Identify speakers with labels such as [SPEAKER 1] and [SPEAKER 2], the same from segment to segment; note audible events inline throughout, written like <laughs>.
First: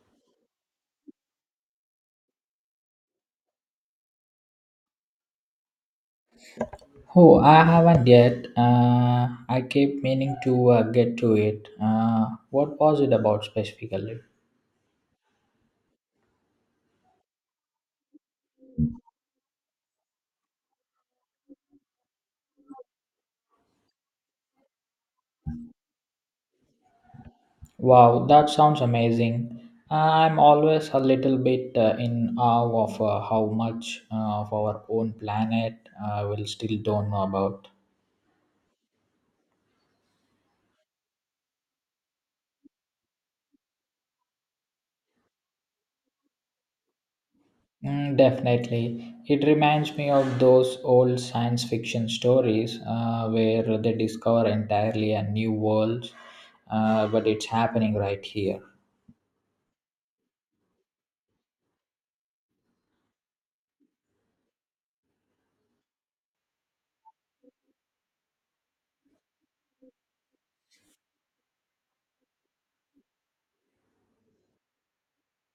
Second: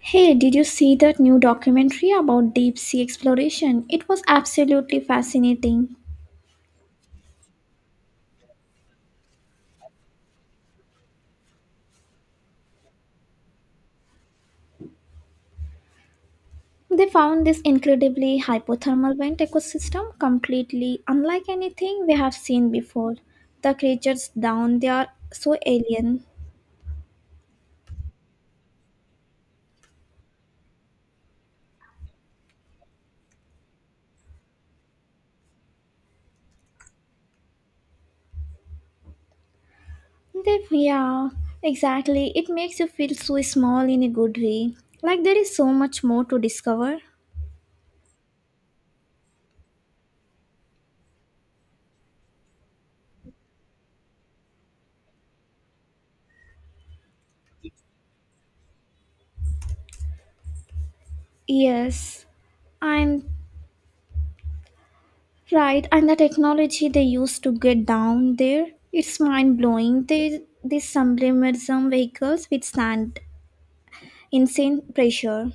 [SPEAKER 1] Hey, did you see that new documentary about deep sea exploration? It was absolutely fascinating.
[SPEAKER 2] Oh, I haven't yet. I keep meaning to get to it. What was it about specifically?
[SPEAKER 1] They found this incredibly hypothermal vent ecosystem completely unlike anything we have seen before. The creatures down there are so alien.
[SPEAKER 2] Wow, that sounds amazing. I'm always a little bit in awe of how much of our own planet we still don't know about.
[SPEAKER 1] They, yeah, exactly. It makes you feel so small in a good way. Like there is so much more to discover.
[SPEAKER 2] Mm, definitely. It reminds me of those old science fiction stories where they discover entirely a new world, but it's happening right here.
[SPEAKER 1] Yes, and Right, and the technology they used to get down there, it's mind blowing. They These sublimism vehicles withstand insane pressure.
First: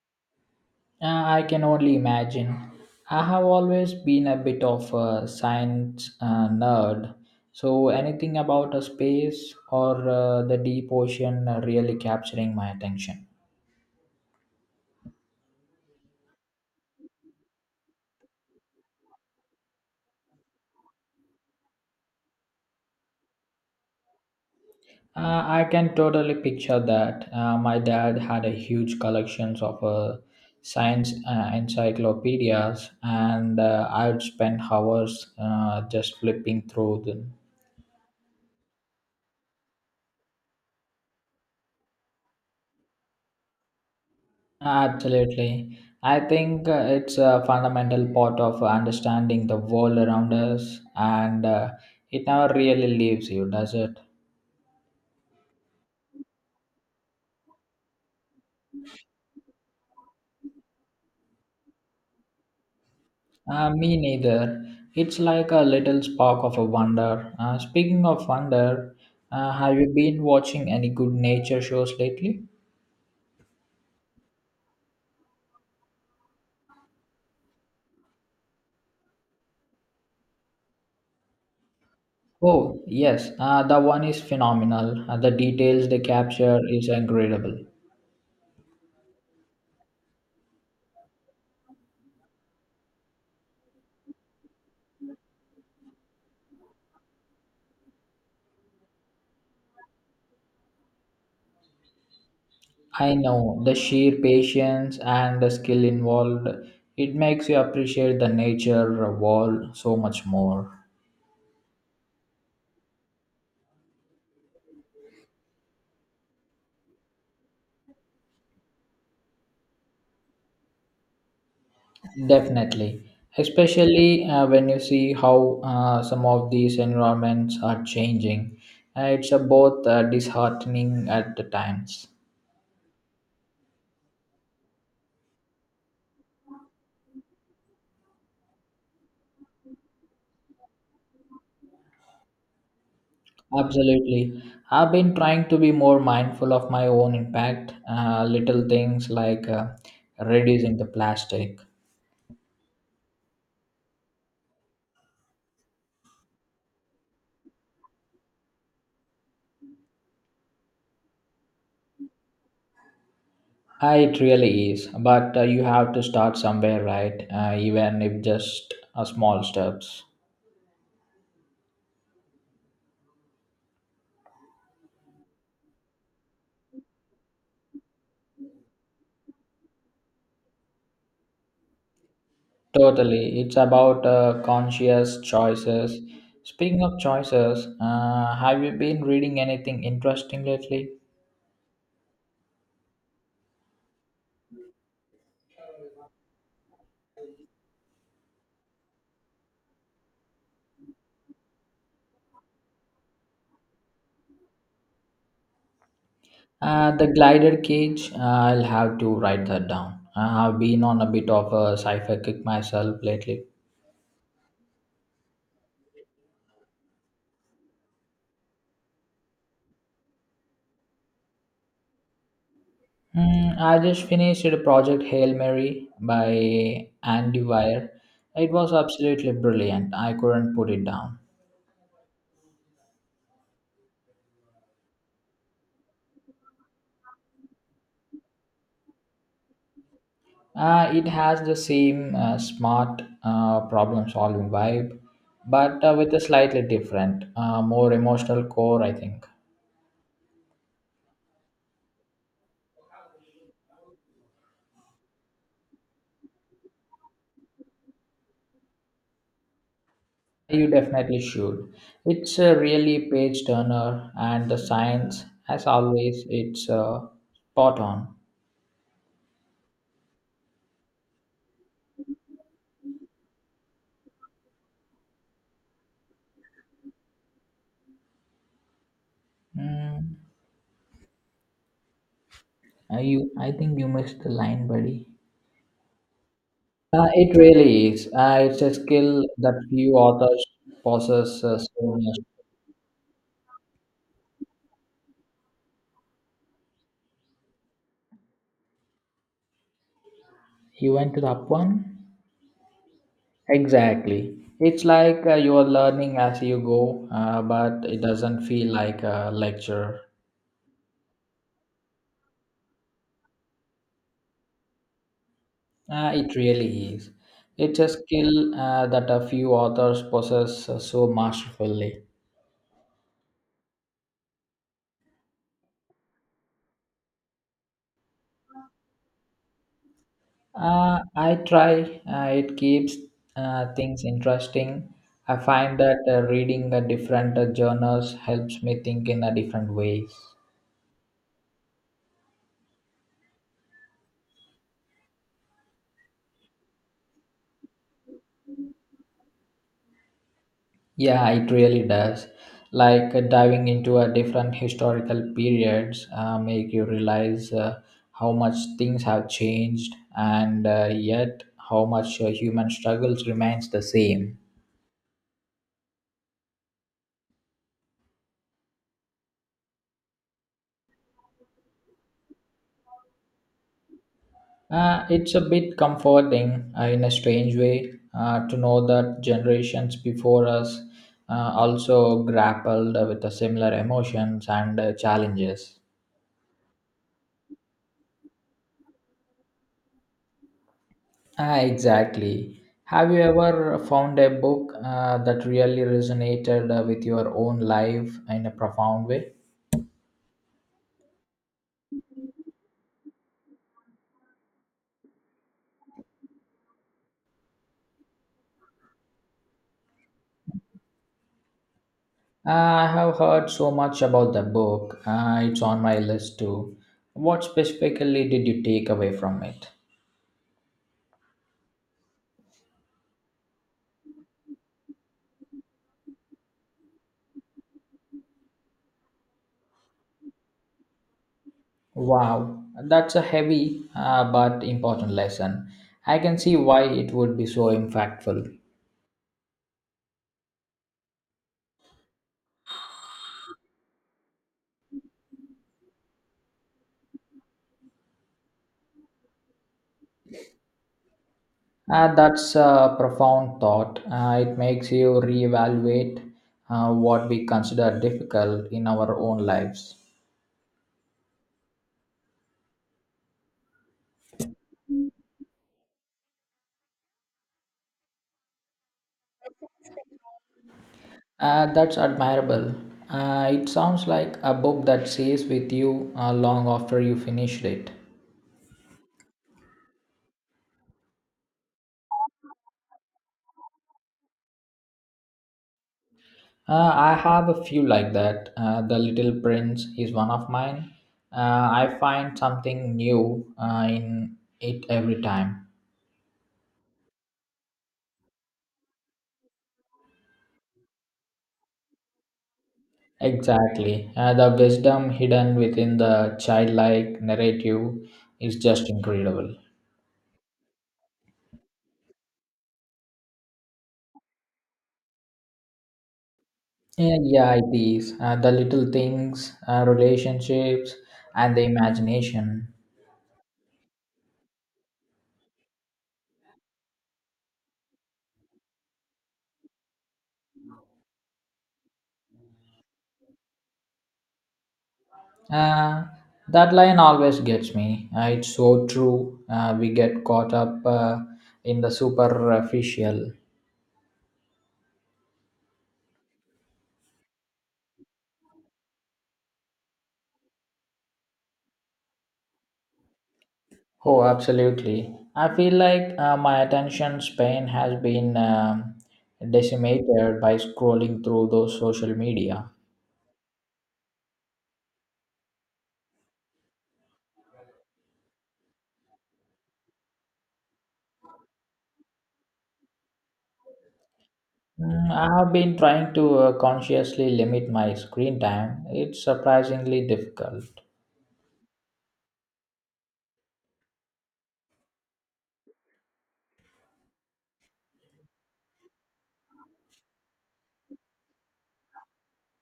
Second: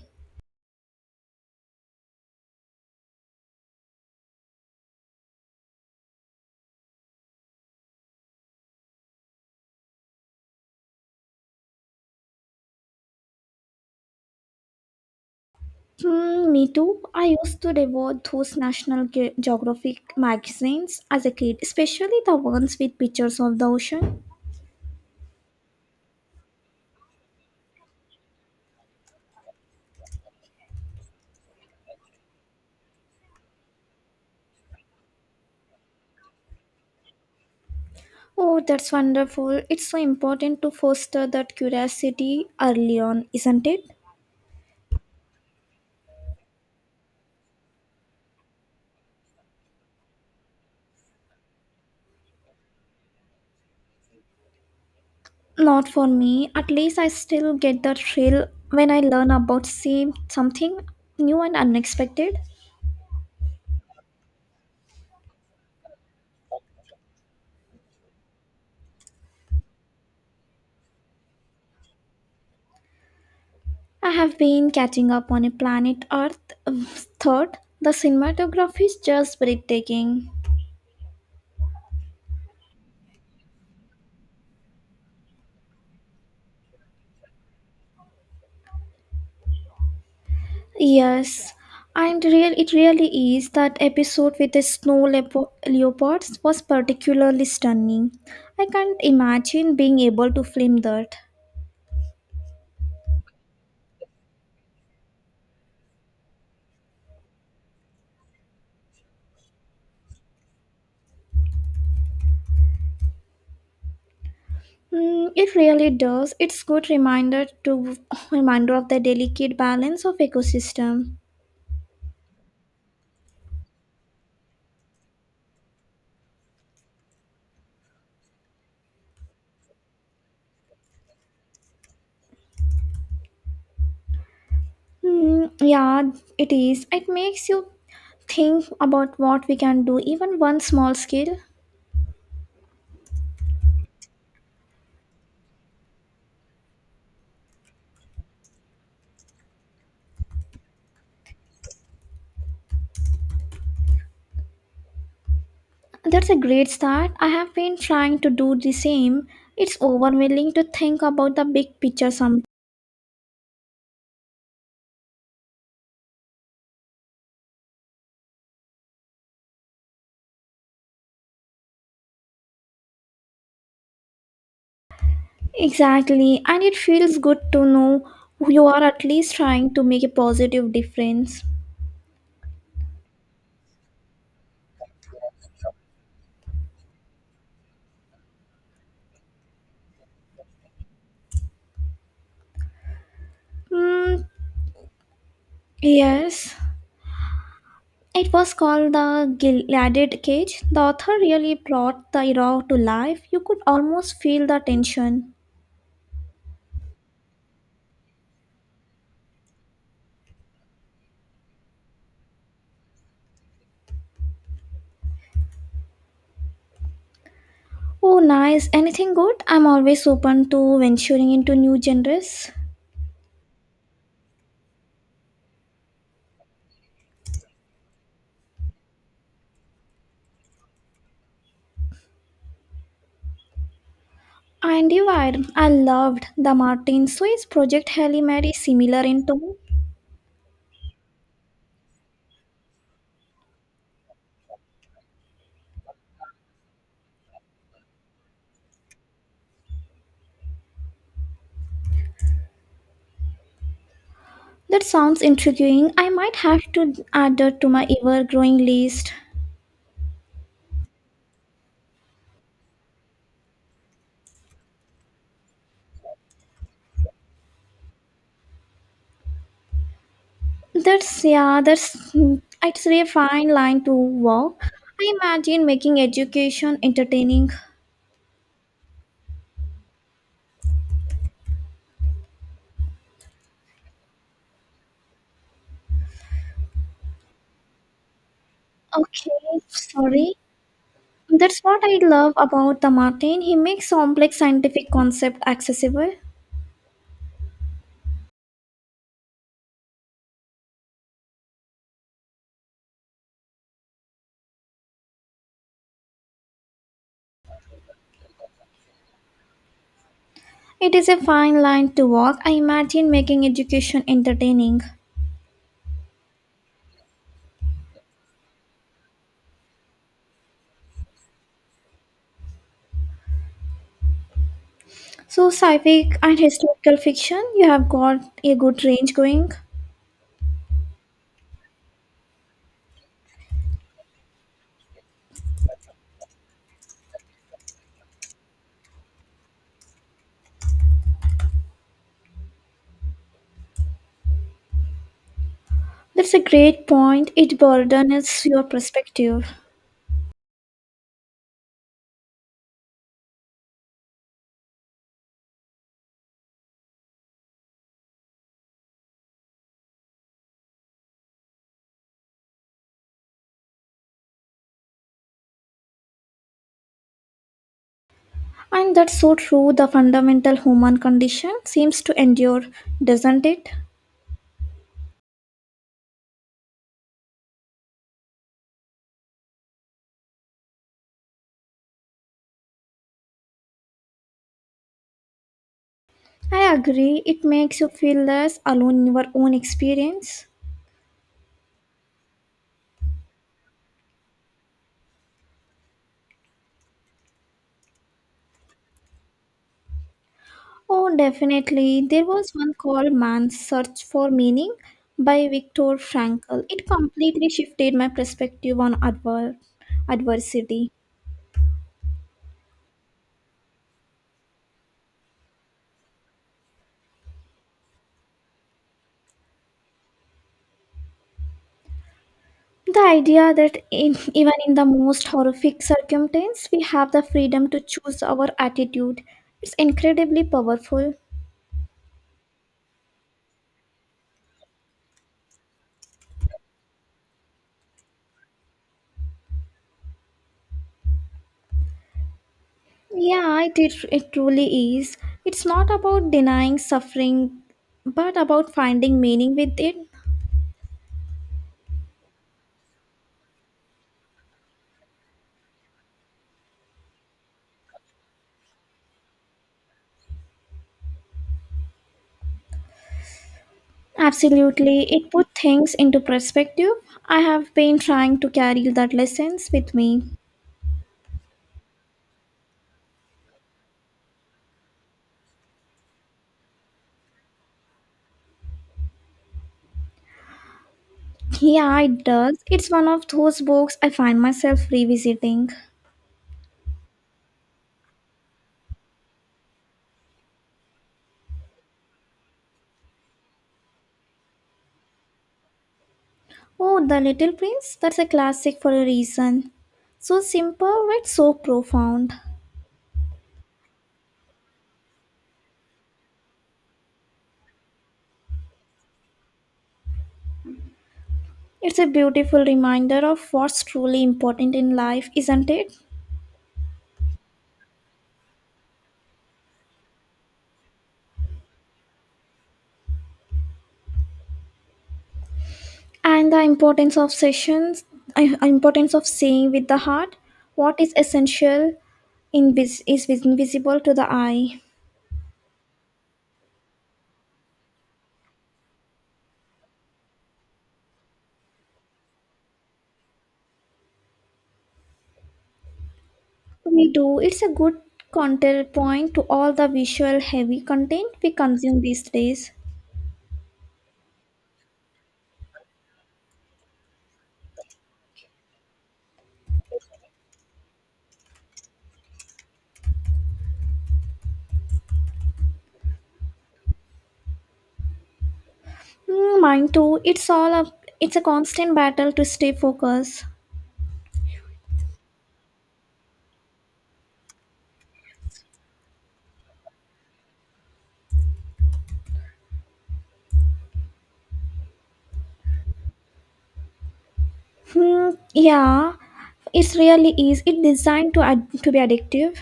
[SPEAKER 2] I can only imagine. I have always been a bit of a science nerd, so anything about a space or the deep ocean really capturing my attention.
[SPEAKER 1] Hmm, me too. I used to devour those Geographic magazines as a kid, especially the ones with pictures of the ocean.
[SPEAKER 2] I can totally picture that. My dad had a huge collections of science encyclopedias, and I would spend hours just flipping through them.
[SPEAKER 1] Oh, that's wonderful. It's so important to foster that curiosity early on, isn't it?
[SPEAKER 2] Absolutely. I think it's a fundamental part of understanding the world around us, and it never really leaves you, does it?
[SPEAKER 1] Not for me. At least I still get the thrill when I learn about same something new and unexpected.
[SPEAKER 2] Me neither. It's like a little spark of a wonder. Speaking of wonder, have you been watching any good nature shows lately?
[SPEAKER 1] I have been catching up on a Planet Earth um, third. The cinematography is just breathtaking.
[SPEAKER 2] Oh, yes, the one is phenomenal. The details they capture is incredible.
[SPEAKER 1] Yes, and real It really is. That episode with the leopards was particularly stunning. I can't imagine being able to film that.
[SPEAKER 2] I know the sheer patience and the skill involved. It makes you appreciate the nature world so much more.
[SPEAKER 1] Mm, it really does. It's good reminder to <laughs> reminder of the delicate balance of ecosystem.
[SPEAKER 2] Definitely, especially when you see how some of these environments are changing. It's both disheartening at the times.
[SPEAKER 1] Mm, yeah, it is. It makes you think about what we can do, even one small scale.
[SPEAKER 2] Absolutely. I've been trying to be more mindful of my own impact, little things like reducing the plastic.
[SPEAKER 1] That's a great start. I have been trying to do the same. It's overwhelming to think about the big picture sometimes.
[SPEAKER 2] It really is, but you have to start somewhere, right? Even if just a small steps.
[SPEAKER 1] Exactly, and it feels good to know you are at least trying to make a positive difference.
[SPEAKER 2] Totally, it's about conscious choices. Speaking of choices, have you been reading anything interesting lately?
[SPEAKER 1] Mm, yes. It was called The Gilded Cage. The author really brought the era to life. You could almost feel the tension.
[SPEAKER 2] The glider cage. I'll have to write that down. I've been on a bit of a sci-fi kick myself lately.
[SPEAKER 1] Oh, nice. Anything good? I'm always open to venturing into new genres.
[SPEAKER 2] Mm, I just finished Project Hail Mary by Andy Weir. It was absolutely brilliant. I couldn't put it down.
[SPEAKER 1] And you are. I loved the Martin Swiss Project Halle Mary similar in tone.
[SPEAKER 2] It has the same smart problem solving vibe, but with a slightly different, more emotional core, I think.
[SPEAKER 1] That sounds intriguing. I might have to add it to my ever growing list.
[SPEAKER 2] You definitely should. It's a really page turner, and the science, as always, it's spot on.
[SPEAKER 1] That's, yeah, that's, it's a fine line to walk. I imagine making education entertaining.
[SPEAKER 2] Mm, you, I think you missed the line, buddy. It really is. It's a skill
[SPEAKER 1] Okay,
[SPEAKER 2] that few
[SPEAKER 1] sorry.
[SPEAKER 2] authors possess
[SPEAKER 1] That's
[SPEAKER 2] so
[SPEAKER 1] what I
[SPEAKER 2] much.
[SPEAKER 1] love about the Martin. He makes complex scientific concept accessible.
[SPEAKER 2] You went to the up one? Exactly. It's like you are learning as you go, but it doesn't feel like a lecture.
[SPEAKER 1] It is a fine line to walk. I imagine making education entertaining.
[SPEAKER 2] It really is. It's a skill that a few authors possess so masterfully.
[SPEAKER 1] So sci-fi and historical fiction, you have got a good range going.
[SPEAKER 2] I try. It keeps things interesting. I find that reading different journals helps me think in a different ways.
[SPEAKER 1] That's a great point. It broadens your perspective.
[SPEAKER 2] Yeah, it really does. Like diving into a different historical periods make you realize how much things have changed and yet how much human struggles remains the same.
[SPEAKER 1] And that's so true. The fundamental human condition seems to endure, doesn't it?
[SPEAKER 2] It's a bit comforting in a strange way to know that generations before us also grappled with the similar emotions and challenges.
[SPEAKER 1] I agree. It makes you feel less alone in your own experience.
[SPEAKER 2] Ah, exactly. Have you ever found a book that really resonated with your own life in a profound way?
[SPEAKER 1] Oh, definitely. There was one called Man's Search for Meaning by Viktor Frankl. It completely shifted my perspective on adversity.
[SPEAKER 2] Ah, I have heard so much about the book. It's on my list too. What specifically did you take away from it?
[SPEAKER 1] The idea that even in the most horrific circumstance, we have the freedom to choose our attitude. It's incredibly powerful.
[SPEAKER 2] Wow, that's a heavy but important lesson. I can see why it would be so impactful.
[SPEAKER 1] Yeah, it truly is. It's not about denying suffering, but about finding meaning with it.
[SPEAKER 2] That's a profound thought. It makes you reevaluate what we consider difficult in our own lives.
[SPEAKER 1] Absolutely. It put things into perspective. I have been trying to carry that lessons with me.
[SPEAKER 2] That's admirable. It sounds like a book that stays with you long after you finished it.
[SPEAKER 1] Yeah, it does. It's one of those books I find myself revisiting.
[SPEAKER 2] I have a few like that. The Little Prince is one of mine. I find something new in it every time.
[SPEAKER 1] Oh, The Little Prince, that's a classic for a reason. So simple but so profound.
[SPEAKER 2] Exactly. The wisdom hidden within the childlike narrative is just incredible.
[SPEAKER 1] It's a beautiful reminder of what's truly important in life, isn't it?
[SPEAKER 2] Yeah, yeah, it is. The little things, relationships, and the imagination.
[SPEAKER 1] And the importance of importance of seeing with the heart what is essential in vis- is invisible to the eye.
[SPEAKER 2] Uh, that line always gets me. It's so true. We get caught up in the superficial.
[SPEAKER 1] We do. It's a good counterpoint to all the visual heavy content we consume these days.
[SPEAKER 2] Oh, absolutely. I feel like my attention span has been decimated by scrolling through those social media.
[SPEAKER 1] Hmm, mine too. It's a constant battle to stay focused.
[SPEAKER 2] Mm, I have been trying to consciously limit my screen time. It's surprisingly difficult.
[SPEAKER 1] Hmm, yeah, it really is. It's designed to to be addictive.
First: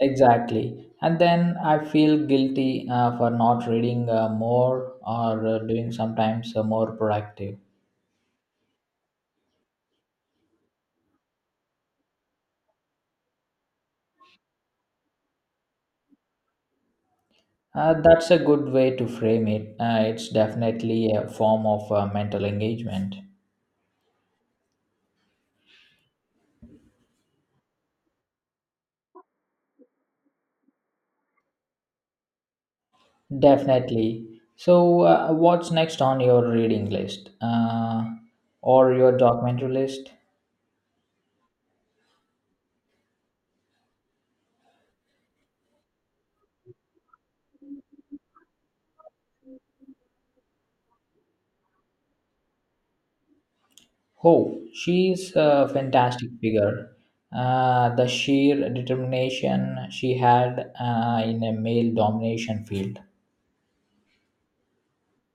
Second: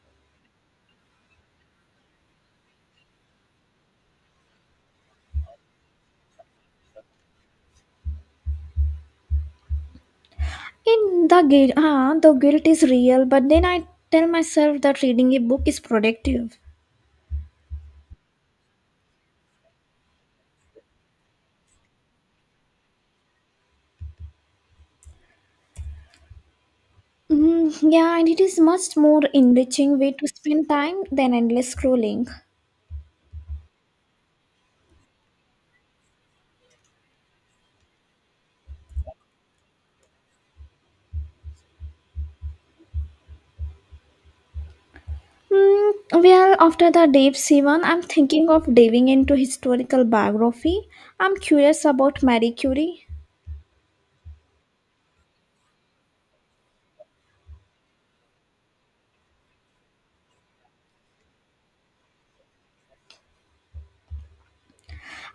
[SPEAKER 2] Exactly. And then I feel guilty for not reading more or doing sometimes more productive.
[SPEAKER 1] In the guilt, ah, the guilt is real, but then I tell myself that reading a book is productive.
[SPEAKER 2] That's a good way to frame it. It's definitely a form of mental engagement.
[SPEAKER 1] Mm, yeah, and it is much more enriching way to spend time than endless scrolling.
[SPEAKER 2] Definitely. So, what's next on your reading list or your documentary list?
[SPEAKER 1] Mm, well, after the Dave Sivan, I'm thinking of diving into historical biography. I'm curious about Marie Curie.
[SPEAKER 2] Oh, she's a fantastic figure. The sheer determination she had in a male domination field.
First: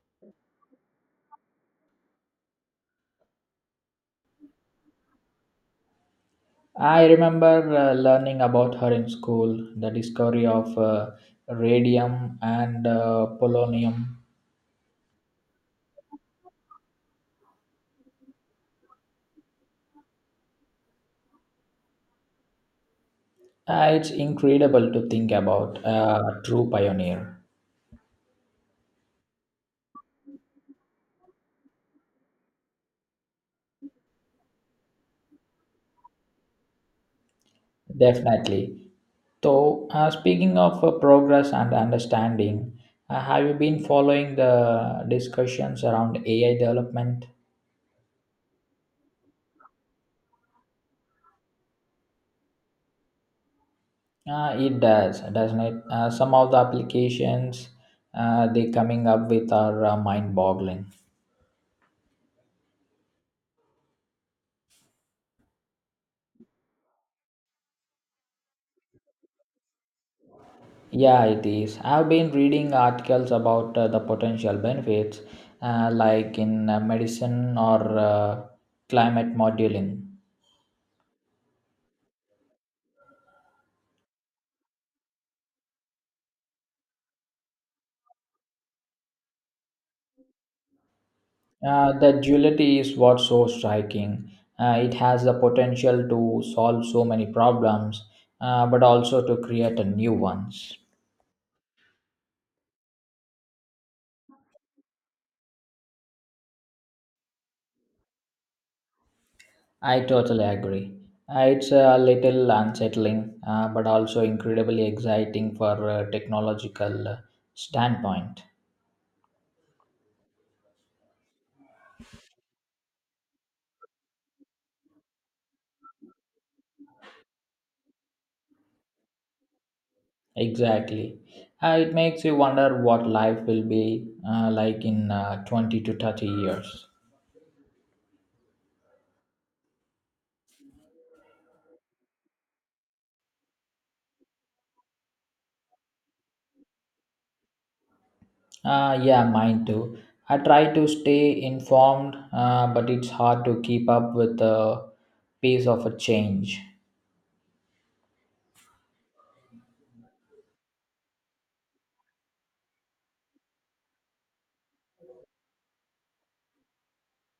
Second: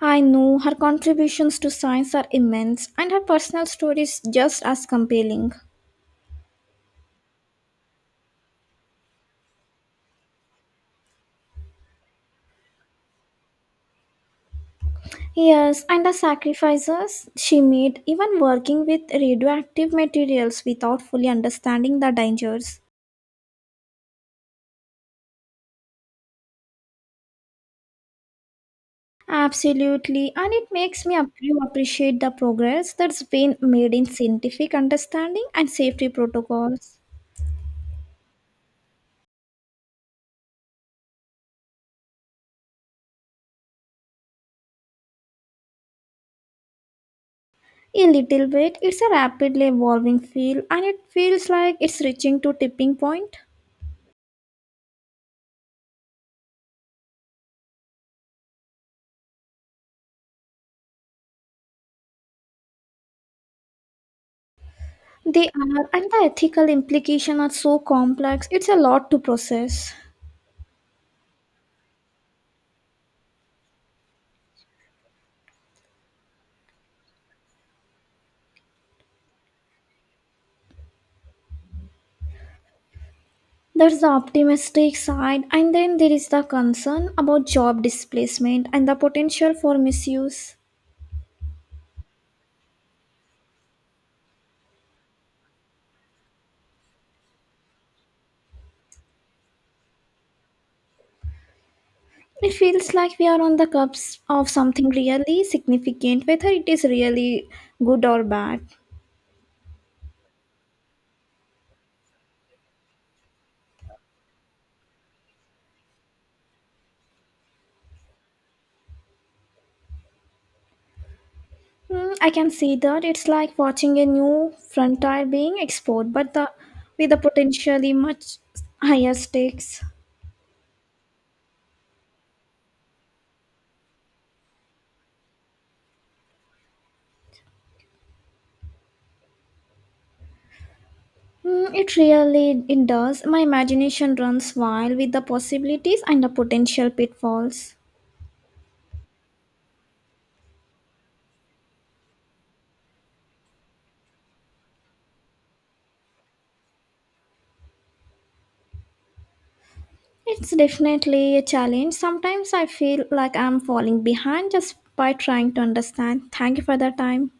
[SPEAKER 1] I know her contributions to science are immense, and her personal story is just as compelling.
[SPEAKER 2] I remember learning about her in school, the discovery of radium and polonium.
[SPEAKER 1] Yes, and the sacrifices she made, even working with radioactive materials without fully understanding the dangers.
[SPEAKER 2] It's incredible to think about a true pioneer.
[SPEAKER 1] Absolutely, and it makes me you appreciate the progress that's been made in scientific understanding and safety protocols.
[SPEAKER 2] Definitely. So, speaking of progress and understanding, have you been following the discussions around AI development?
[SPEAKER 1] A little bit, it's a rapidly evolving field, and it feels like it's reaching to tipping point.
[SPEAKER 2] It does, doesn't it? Some of the applications they coming up with are mind-boggling.
[SPEAKER 1] They are, and the ethical implications are so complex. It's a lot to process.
[SPEAKER 2] Yeah, it is. I've been reading articles about the potential benefits, like in medicine or climate modeling.
[SPEAKER 1] That's the optimistic side, and then there is the concern about job displacement and the potential for misuse.
[SPEAKER 2] The duality is what's so striking. It has the potential to solve so many problems, but also to create a new ones.
[SPEAKER 1] It feels like we are on the cusp of something really significant, whether it is really good or bad.
[SPEAKER 2] I totally agree. It's a little unsettling, but also incredibly exciting for a technological standpoint.
[SPEAKER 1] Hmm, I can see that. It's like watching a new frontier being explored, but with the potentially much higher stakes.
[SPEAKER 2] Exactly. It makes you wonder what life will be like in 20 to 30 years.
[SPEAKER 1] Mm, it really it does. My imagination runs wild with the possibilities and the potential pitfalls.
[SPEAKER 2] Yeah, mine too. I try to stay informed, but it's hard to keep up with the pace of a change.
[SPEAKER 1] It's definitely a challenge. Sometimes I feel like I'm falling behind just by trying to understand. Thank you for the time.